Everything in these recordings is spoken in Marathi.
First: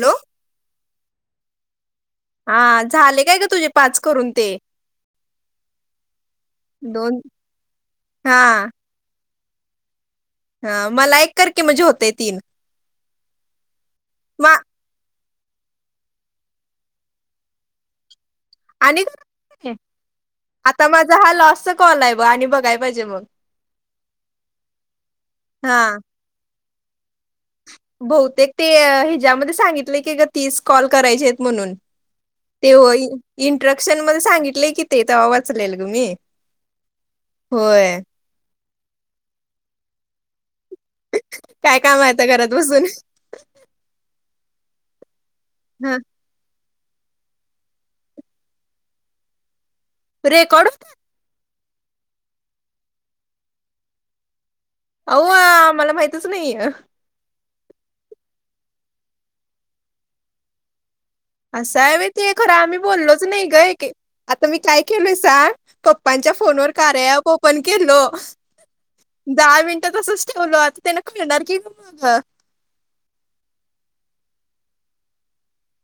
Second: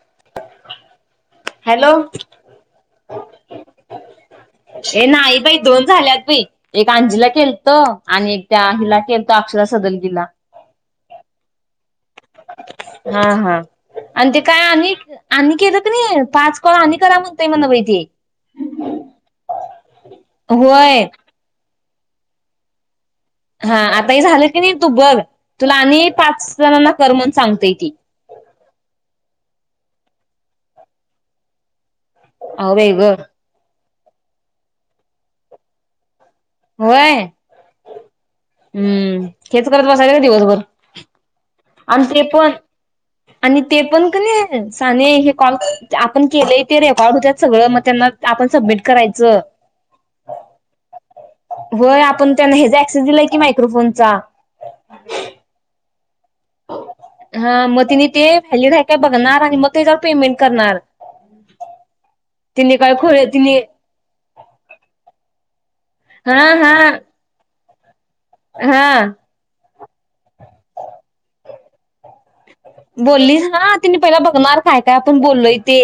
हॅलो हॅलो हा झाले काय ग तुझे पाच करून ते ये नाही बाई दोन झाल्यात बाई, एक दोन आंजीला केलतो आणि हा एक त्या हीला केल टाकशिला सदल गिला हा मला एक कर कि म्हणजे होतेय तीन हा, हा आणि ते मा काय आणिक आणि केलं कनी पाच कॉल आणि करा म्हणत म्हण बाई ते आणि कनई आता होय माझा हा लास्टचा कॉल आहे बघ आणि बघाय पाहिजे मग हा आता हे झालं की नाही तू बघ तुला हा आणि पाच झाल ना? बहुतेक ते ज्यामध्ये सांगितलेय की ग तीस कॉल करायचे आहेत म्हणून ते अहो बाई होय ग इन ट्रक सश्केनमध्ये सांगितय कि ते तवा वाचलेल ग मी होय होय हम्म हेच करत बसायच काय दिवसभर? काय काम आणि आहे ते आता घरात पण बसून आणि ते पण कनई साने हे कॉल आपण केलंय ते रेकॉर्ड होत्यात सगळं मग त्यांना आपण सबमिट करायचं रेकॉर्ड होत्यात? होय आपण त्यांना हेज ऍक्सेस दिलाय की मायक्रोफोनचा अहो मला माहितच नाही हा मग तिने ते व्हॅलिड आहे काय बघणार आणि मग त्याच्यावर पेमेंट करणार असं आहे व्हय ते खरं तिने आम्ही काय बोललोच खोळे नाही ग, तिने एक आता मी काय केलोय सांग? पप्पांच्या हा फोनवर हा कार्या ॲप ओपन केलो हा [inaudible] दहा मिन ते तसच ठेवलो आता त्याना कळणार की ग मग बोलली हा तिने पहिला बघणार काय, काय आपण बोललोय ते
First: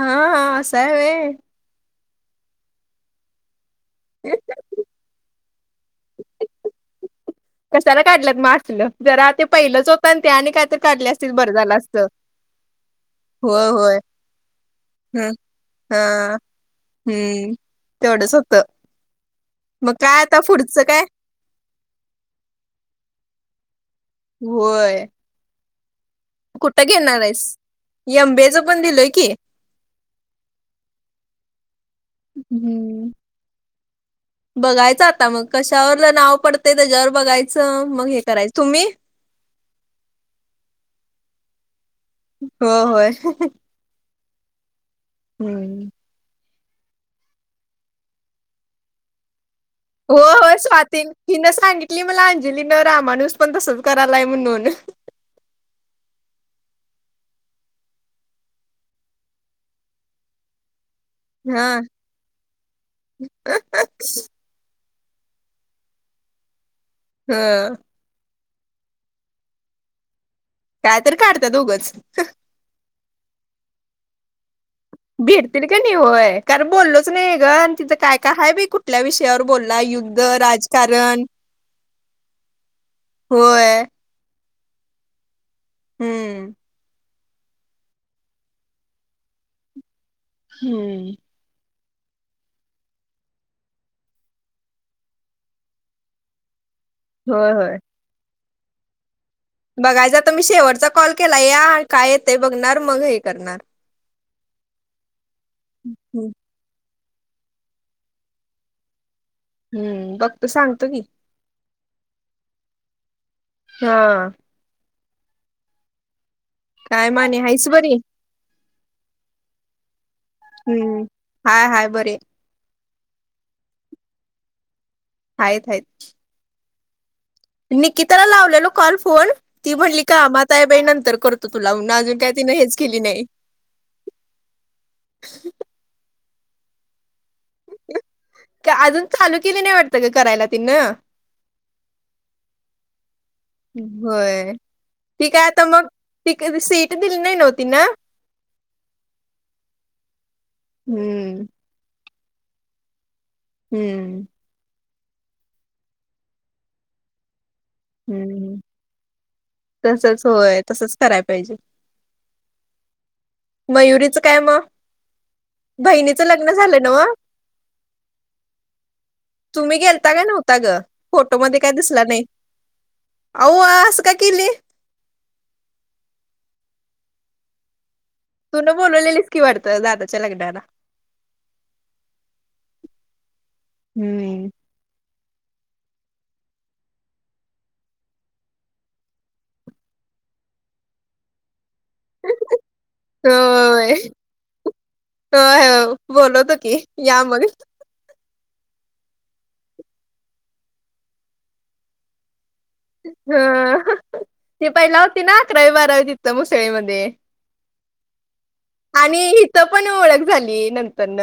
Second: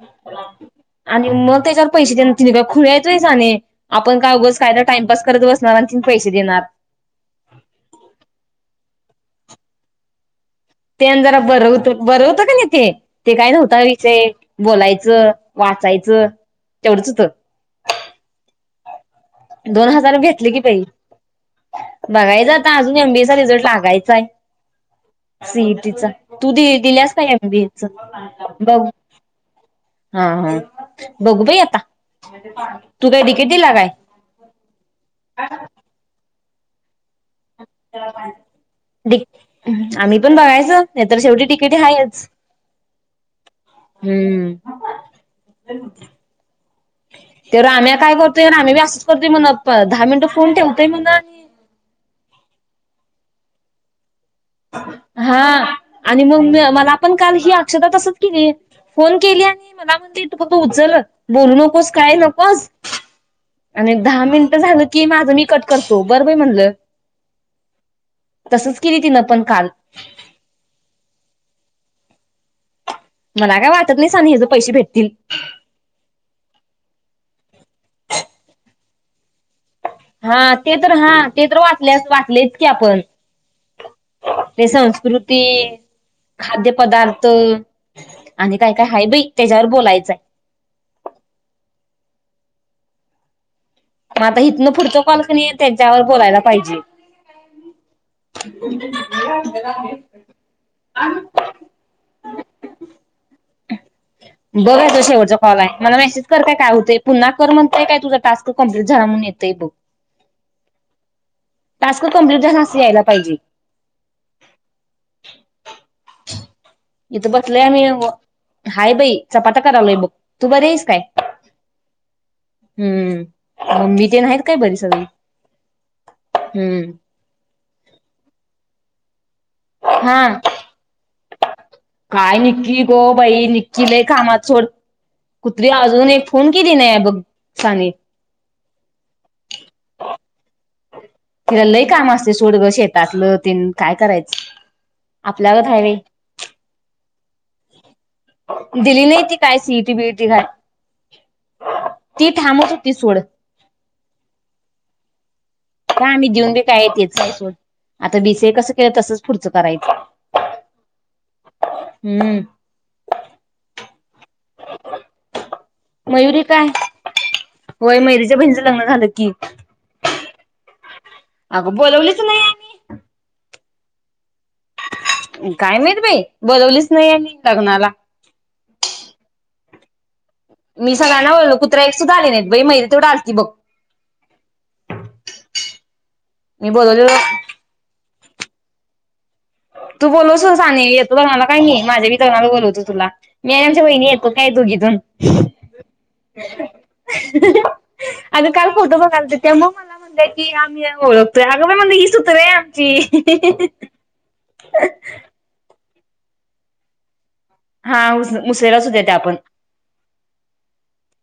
हा हा आस हाय आणि व्हय मग त्याच्यावर पैसे द्याय तिने काय खुळी हायत व्हय शाणे आपण का उगाच काय तर टाईमपास करत बस [unintelligible] पैसे देणार कशाला काढल्यात मग असल जरा ते पहिलंच होतं ते आणि काय तर ते काढले आणि असतील जरा बरं बर झालं हुतं असतं बर होत कणी ते ते काय होय नव्हता होय विषय बोलायचं, हं, वाचायचं हा तेवढच हुतं हम्म तेवढंच होतं दोन मग हजार काय आता घेतले की बाई पुढचं काय बघायचं आता अजून एमबीएचा रिझल्ट लागायचं होय तिचा तू दि कुठं दिल्यास घेणार काय आहेस एम बी एच एमबीएचं बघ पण दिलंय की हा हा बघू बाई आता. हम्म तु काय डिकेटीला काय? बघायचं आता मग कशावर नाव पडतंय त्याच्यावर बघायचं मग हे करायचं तुम्ही? आम्ही पण बघायचं नाही तर शेवटी डिकेटी हायच हो होय हम्म हम् त्यो राम्या काय करतोय राम्या बी असंच करतोय म्हण दहा हो मिनिटं फोन हो ठेवतोय स्वाती म्हण आणि हिन सांगितली मला अन अंजली न रामाणूस पण तसंच करा हा आणि मग मी मला मला आपण काल ही अक्षदा तसंच केली, फोन केली आणि मला म्हणली तू फक्त उचल. बोलू हा नकोस काही नकोस आणि दहा मिनिट झालं की माझं मी कट करतो, बरं बाई म्हणलं. हं तसंच केली तिन पण काल काय तर काढत्या उगच मला काय वाटत नाही साने हयाचे पैसे भेटत भेटतील कणी होय कारण बोललोच नई [inaudible] तिथं काय काय हाय बाई कुठल्या विषयावर बोल हा ते तर हा ते तर वाच आपल्यात वाटलेत कि आपण होय ते संस्कृत ती हम्म खाद्यपदार्थ तर आणि काय काय हाय बाई त्याच्यावर बोलायचाय हम्म मग आता इथनं पुढचं कॉल का नै त्यांच्यावर बोलायला पाहिजे. होय होय [unintelligible] बघायचं आता मी शेेवटचा कॉल केला या काय येतयं बघणार मग हे करणार बघ आता शेवटचा काॅल हाय मला मेसेज कर काय काय होतयं. पुन्हा कर म्हणतय का तुझा टास्क. तो कंप्लिट झाला म्हणून ये हम्म बघत सांगतो की टास्क कम्पलिट झाला असं यायला पाहिजे. हा [unintelligible] काय इथं माने बसलोय हायस आम्ही बरी हाय बाई चपा ता करालोय बघ तू बरी आहेस काय हम्म हाय हाय बरी हाय. हम्म ममी तेन हाइत काय बरी सगळी. हायत हायत हम्म निकिताला लावलेलो कॉल फोन ती म्हणली हा कामात हाय बाई नंतर करतो तुला म्हणून अजून काय तिनं हेच निक्की केली गं नाही बाई निक्की लय कामाात सोड कुत्री अजून ही कधी फोन किली नाही बघ. साने का अजून चालू केली नाय वाटत ग करायला तिनी तीला लय काम असते सोड ग शेतातलं तेन काय करायचं होय ती काय आता आपल्यागत हाय मग व्हय ती सीट दिली नाही नव्ह तिनं दिली नाही ती काय सिईटी बिईटी काय हम्म ती थांबत होती सोड हम्म हो आम्ही देऊन बी काय तेच आहे सोड आता हूं बीसीए हूं कसं केलं तसंच पुढचं करायचं तसच होय तसच कराय पाहिजे हम्म मयुरीच काय म बहिणीच मयुरी लग्न काय झालं नव्हं, होय मयुरीच्या बहिणीचं लग्न झालं की तुम्ही गेलता का नव्हता ग. फोटोमध्ये अगं बोलवलीच नाही आणि अव्वा असं का केली काय माहित बई बोलवलीच नाही आणि लग्नाला तु न बोलवलेलीस की वाटतं दादा मी सगळ्यांना बोलो कुत्र्या एक सुद्धा आली नाहीत बई मैरी तेवढ आलती बघ हम्म. मी बोलवलेलो तू बोलव स साने येतो बग मला काय नई माझ्या मी तोरणाला बोलवतो तुला मी आणि आमच्या होय वहिणी येतो काय दोघीजन होय बोलवतो की या मग अग काल फोटो बघालतो त्या मग मला म्हणल्या की आम्ही ओळखतोय अगं बाई हीच हुत वय ह. ची ती पहिला हुती ना अकरा बारावी तिथं मुसळेमध्ये. हाऊस आणि हित पण ओळख झाली नंतरन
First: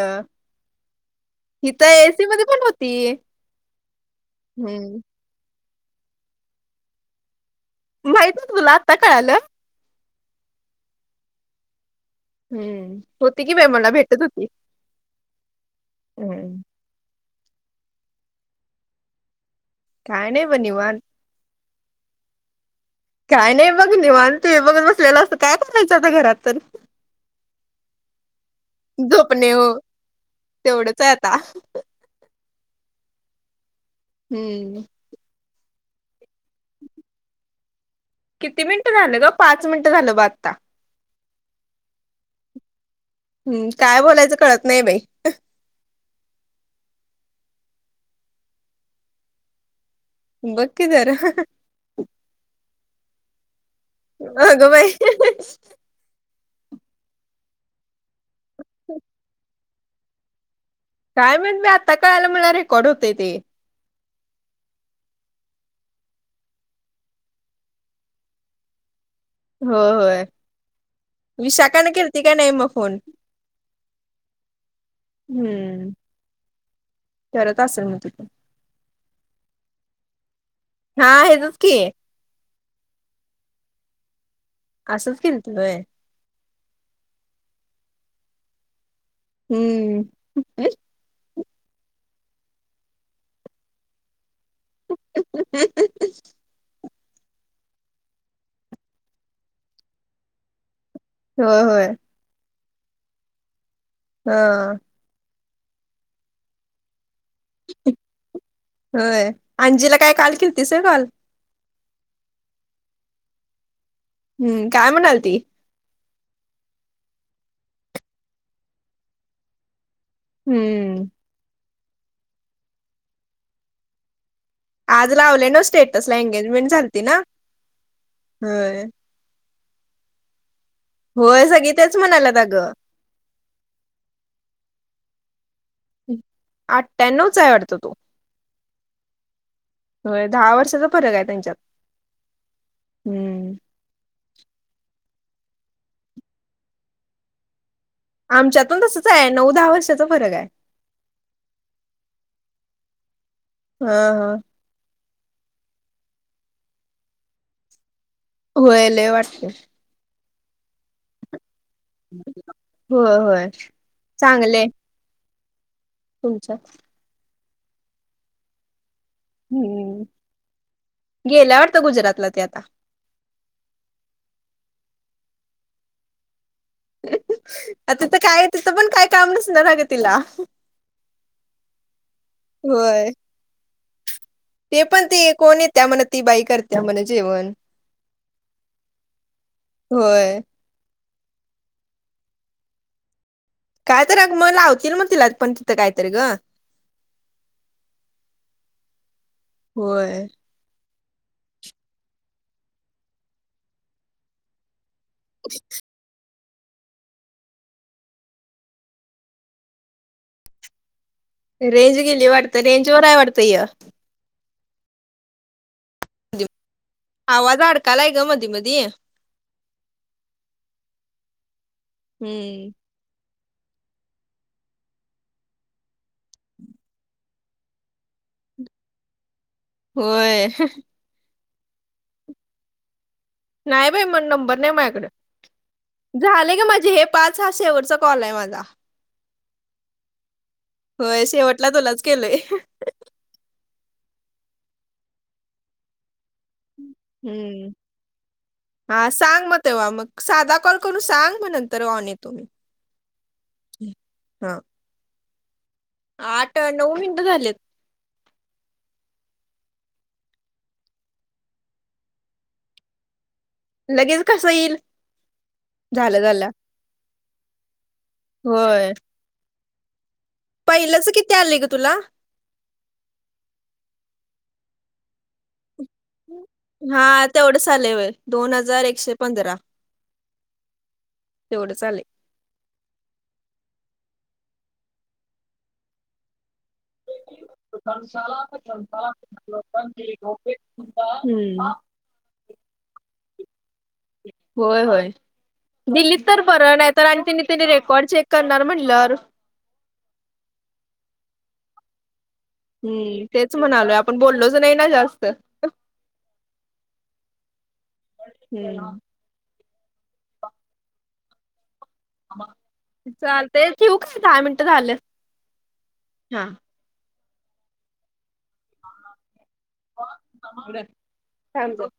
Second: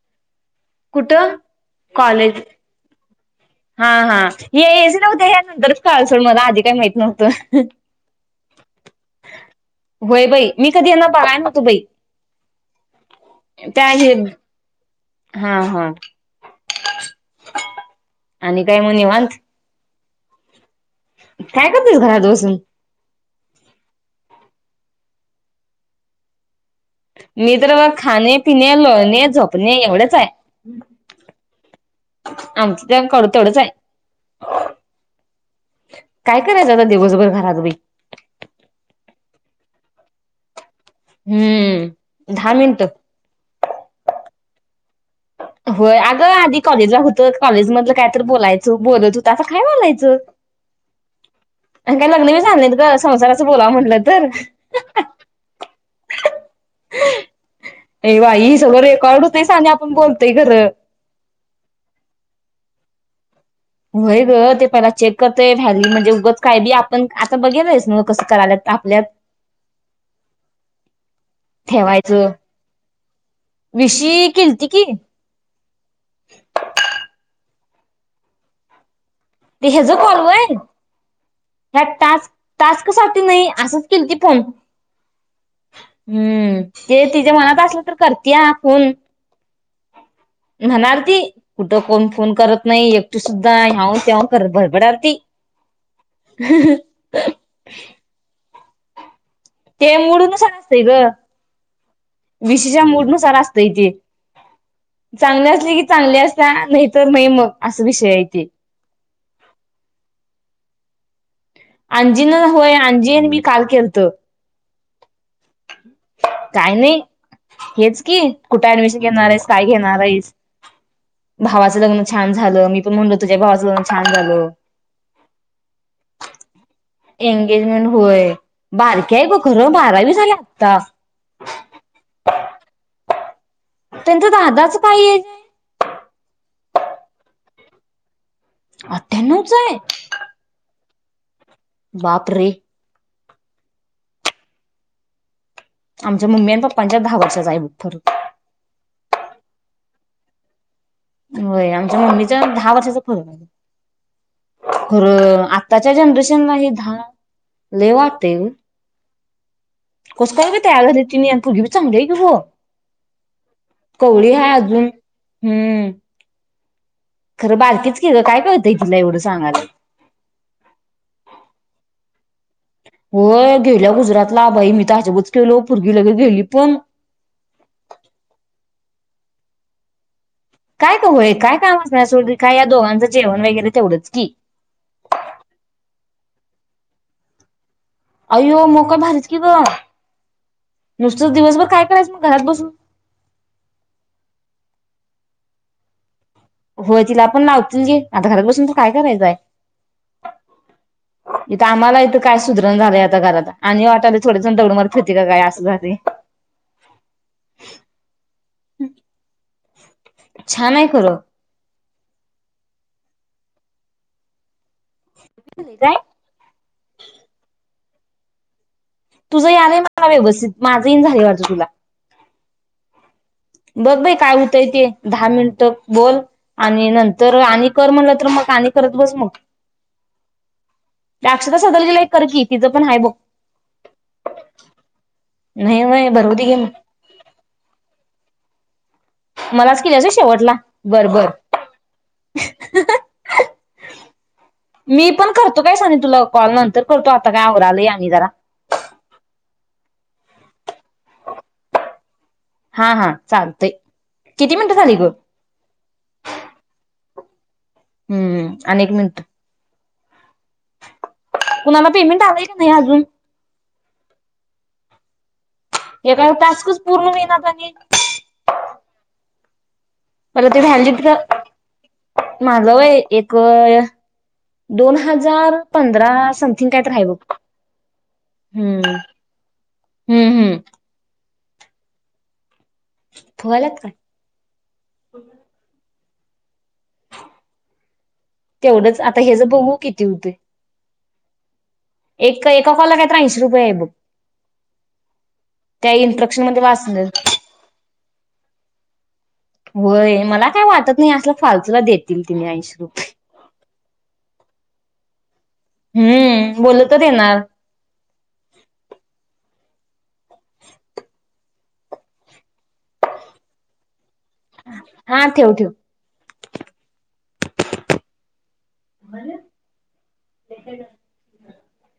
कुठं हित ए सी कॉलेज मध्ये पण होती. हा हा ह्या ए सी हम्म. होत्या ह्या नंतर कळालं सोड मला आधी काय माहित नव्हतं. माहित नव्हतं तुला आत्ता कळालं? होय बाई मी कधी यांना बघाय नव्हतो बाई. हम्म होती कि बाई त्या मला हे भेटत होती, हा हा हम्म आणि काय म निवांत काय नाही ब निवांत काय करतेस घरात बसून काय नाही बघ निवांत टिव्ही बघत बसलेलो असतोय काय करायचं आता घरात तर मी तर बघ खाणे पिणे लोळणे झोपणे एवढेच हाय तेवढंच आहे आता आमचं [unintelligible] तेवढंचाय हम्म काय करायचं आता दिवसभर घरातबी किती मिनिटं राहीलं ग पाच मिनिटं झालं ब आता. हम्म दहा मिनट हम्म काय बोलायचं कळत नाही बाई होय अगं आधी कॉलेजला हुतो कॉलेज मधलं काय तर बोलायचो बोलत हुता आता काय बोलाय च बघ की जरा आण काय लग्नबी झालं नाय बघ जरा संसाराचं बोलावं म्हण अगं बाई [inaudible] ए वाय ही सगळं रेकॉर्ड होतय शाने आप कोण बोलतंय खरं काय म्हणलं आता कळालं मला रेकॉर्ड होतंय ते. होय ग ते पहिला चेक करतयं, व्हली म्हणजे उगच काय बी आपण आता बघेलच ना कसं कराल्यात आपल्यात हो होय विशाखाने केलती ठेवायचं का नाही मग फोन विशी किलती हम्म तर असेल म तिथून ते हेज फॉर्म होय हां हेजच की टास्कसाठी न्हई असंच केलती फोन असंच केलती व्हय हम्म ते तीज्या मनात असलं तर करत्या फोन हम्म म्हणार ती कुठं कोण फोन करत नाही एकटे सुद्धा ह्यांवत्यांव बडबडालती [unintelligible] ते मोडूनस आलास होय होय विशीच्या मूडनुसार अस [unintelligible] हा चांगल्या असतंय ती चांगली असत्या [unintelligible] असा विषय आहे ते होय अंजिला काय काल केलतीस होय कॉल आंजिनं होय आंजी नि मी काल केल हम्म काय म्हणालती काय नाही, हेच की कुठे ऍडमिशन घेणार आहेस काय घेणार? [unintelligible] हम्म भावाचं लग्न छान झालं, मी पण म्हणलो तुझ्या भावाचं लग्न छान झालं. आज लावले न्हव स्टेटस ला एंगेजमेंट झाल इंगेजमेंट होय बारकी हाय बघ खरं बारावी झाल्या आत्ता होय सगळी तेच म्हणाल्यात अगं त्यांच्या दादाच काय एज हाय आठ्यानव्व चा आहे वाटतं तो आठ्यानव्व चा हाय होय दहा वर्षाचा फरक आहे त्यांच्यात बापरे! हम्म आमच्या मम्मी आणि पप्पांच्यात दहा वर्षाचा हाय बघ फरक आमच्यातून तसंच आहे नऊ दहा वर्षाचा फरक हाय. होय आमच्या मम्मीच्या दहा वर्षाचा फरक हाय हा हा खरं आत्ताच्या जनरेशन नाही दहा लई वाट होय लई वाट [inaudible] कसं काय बर त्या [unintelligible] चांगली हाय की ओ होय होय कवळी हाय अजून हम्म हो अच्छा खरं बारकीच की गं काय कळतंय. तुला एवढं सांगालोय, हम्म. गेल्या वाटतं गुजरातला ती आता. होय गेल्या गुजरातला बाई मी तर आजबच ते [unintelligible] पुरगी लगेच गेली पण अता तर काय तिथं पण काय काम नसणार अगं तिला. काय कवळे काय काम असणार सोड काय ह्या दोघांचं होय. जेवण वगैरे तेवढंच [unintelligible] ते पण ते कोण येत्या म्हण ती बाई करत्या म्हण जेवण अयो म काय भारीच की गं! होय. नुसतं दिवसभर काय करायचं मग घरात बसून. काय तर आग मग लावतील मग तिला पण तिथं कायतर ग होय तिला पण लावती [unintelligible] आता घरात बसून तर काय करायचं हाय होय. इथं आम्हाला इथं काय सुधरना झालंय, आता घरात आणि वाटलंय थोडे जण तीला काय अस झालंय. [inaudible] छान आहे खरं रेंज गेली वाटत रेंज वर हाय वाटत ह्य [unintelligible] आवाज अडकालाय गं मधी मधी तुझं यायलंय मला व्यवस्थित, माझं ईना झालय वाटत तुला. हम्म बघ बाई काय होतंय ते दहा मिनिट बोल आणि नंतर आणि कर म्हणलं तर मग आणि करत बस मग होय त्या अक्षता सदलगेला ला एक कर की तिचं पण हाय बघ नाही बाई मण नंबर नाही माझ्याकड, नाही नाही भरवती झाले घे गं मग माझे हे पाच हा शेवटचा. कॉल हाय माझा मलाच केलियास होय शेवटला बर होय बर शेवटला तुलाच केलोय मी पण करतो काय साने तुला कॉल नंतर. करतो आता काय हम्म आवरायलो आम्ही जरा? हा सांग मग तेव्हा मग साधा कॉल करून सांग मग नंतर ऑन येतो. मी हा हा चालतंय किती हा मिनिटं झाली ग? आठ नऊ मिनिटं झालेत. हम्म आणि एक मिनटं कुणाला पेमेंट आलंय का नाही अजून लगेच कसं इल्? एका टास्कच पूर्ण मिळणार. म [unintelligible] व्हय मला ते आले ग तुला व्हलिडच माझ व्हय एक अ दोन हजार पंधरा समथिंग काय तर हाय हा बघ तेवढंच आले वय दोन हजार हम्म एकशे पंधरा हम्म हम् तेवढंच आलय फुगायल्यात काय? त [unintelligible] तेवढंच आता हेच बघू किती होतय? हम्म एक एका कॉलला काय तर ऐशी रुपये हायत बघ होय होय त्या दिलीत तर इनट्रक्शन मंधे बरं नाही वाचल तर आणि त्यांनी त्यांनी रेकॉर्ड चेक करणार म्हणल्यावर होय मला काय वाटत नाही असल फालत तुला देतील तिने ऐंशी रुपये हम्म तेच म्हणालोय आपण बोललोच नाही ना जास्त [unintelligible] हम्म बोल तर येणार हम्म [inaudible] चालतय ठेऊ दहा मिनटं झालं हा ठेव ठेव हा. मर [unintelligible] सांगतो.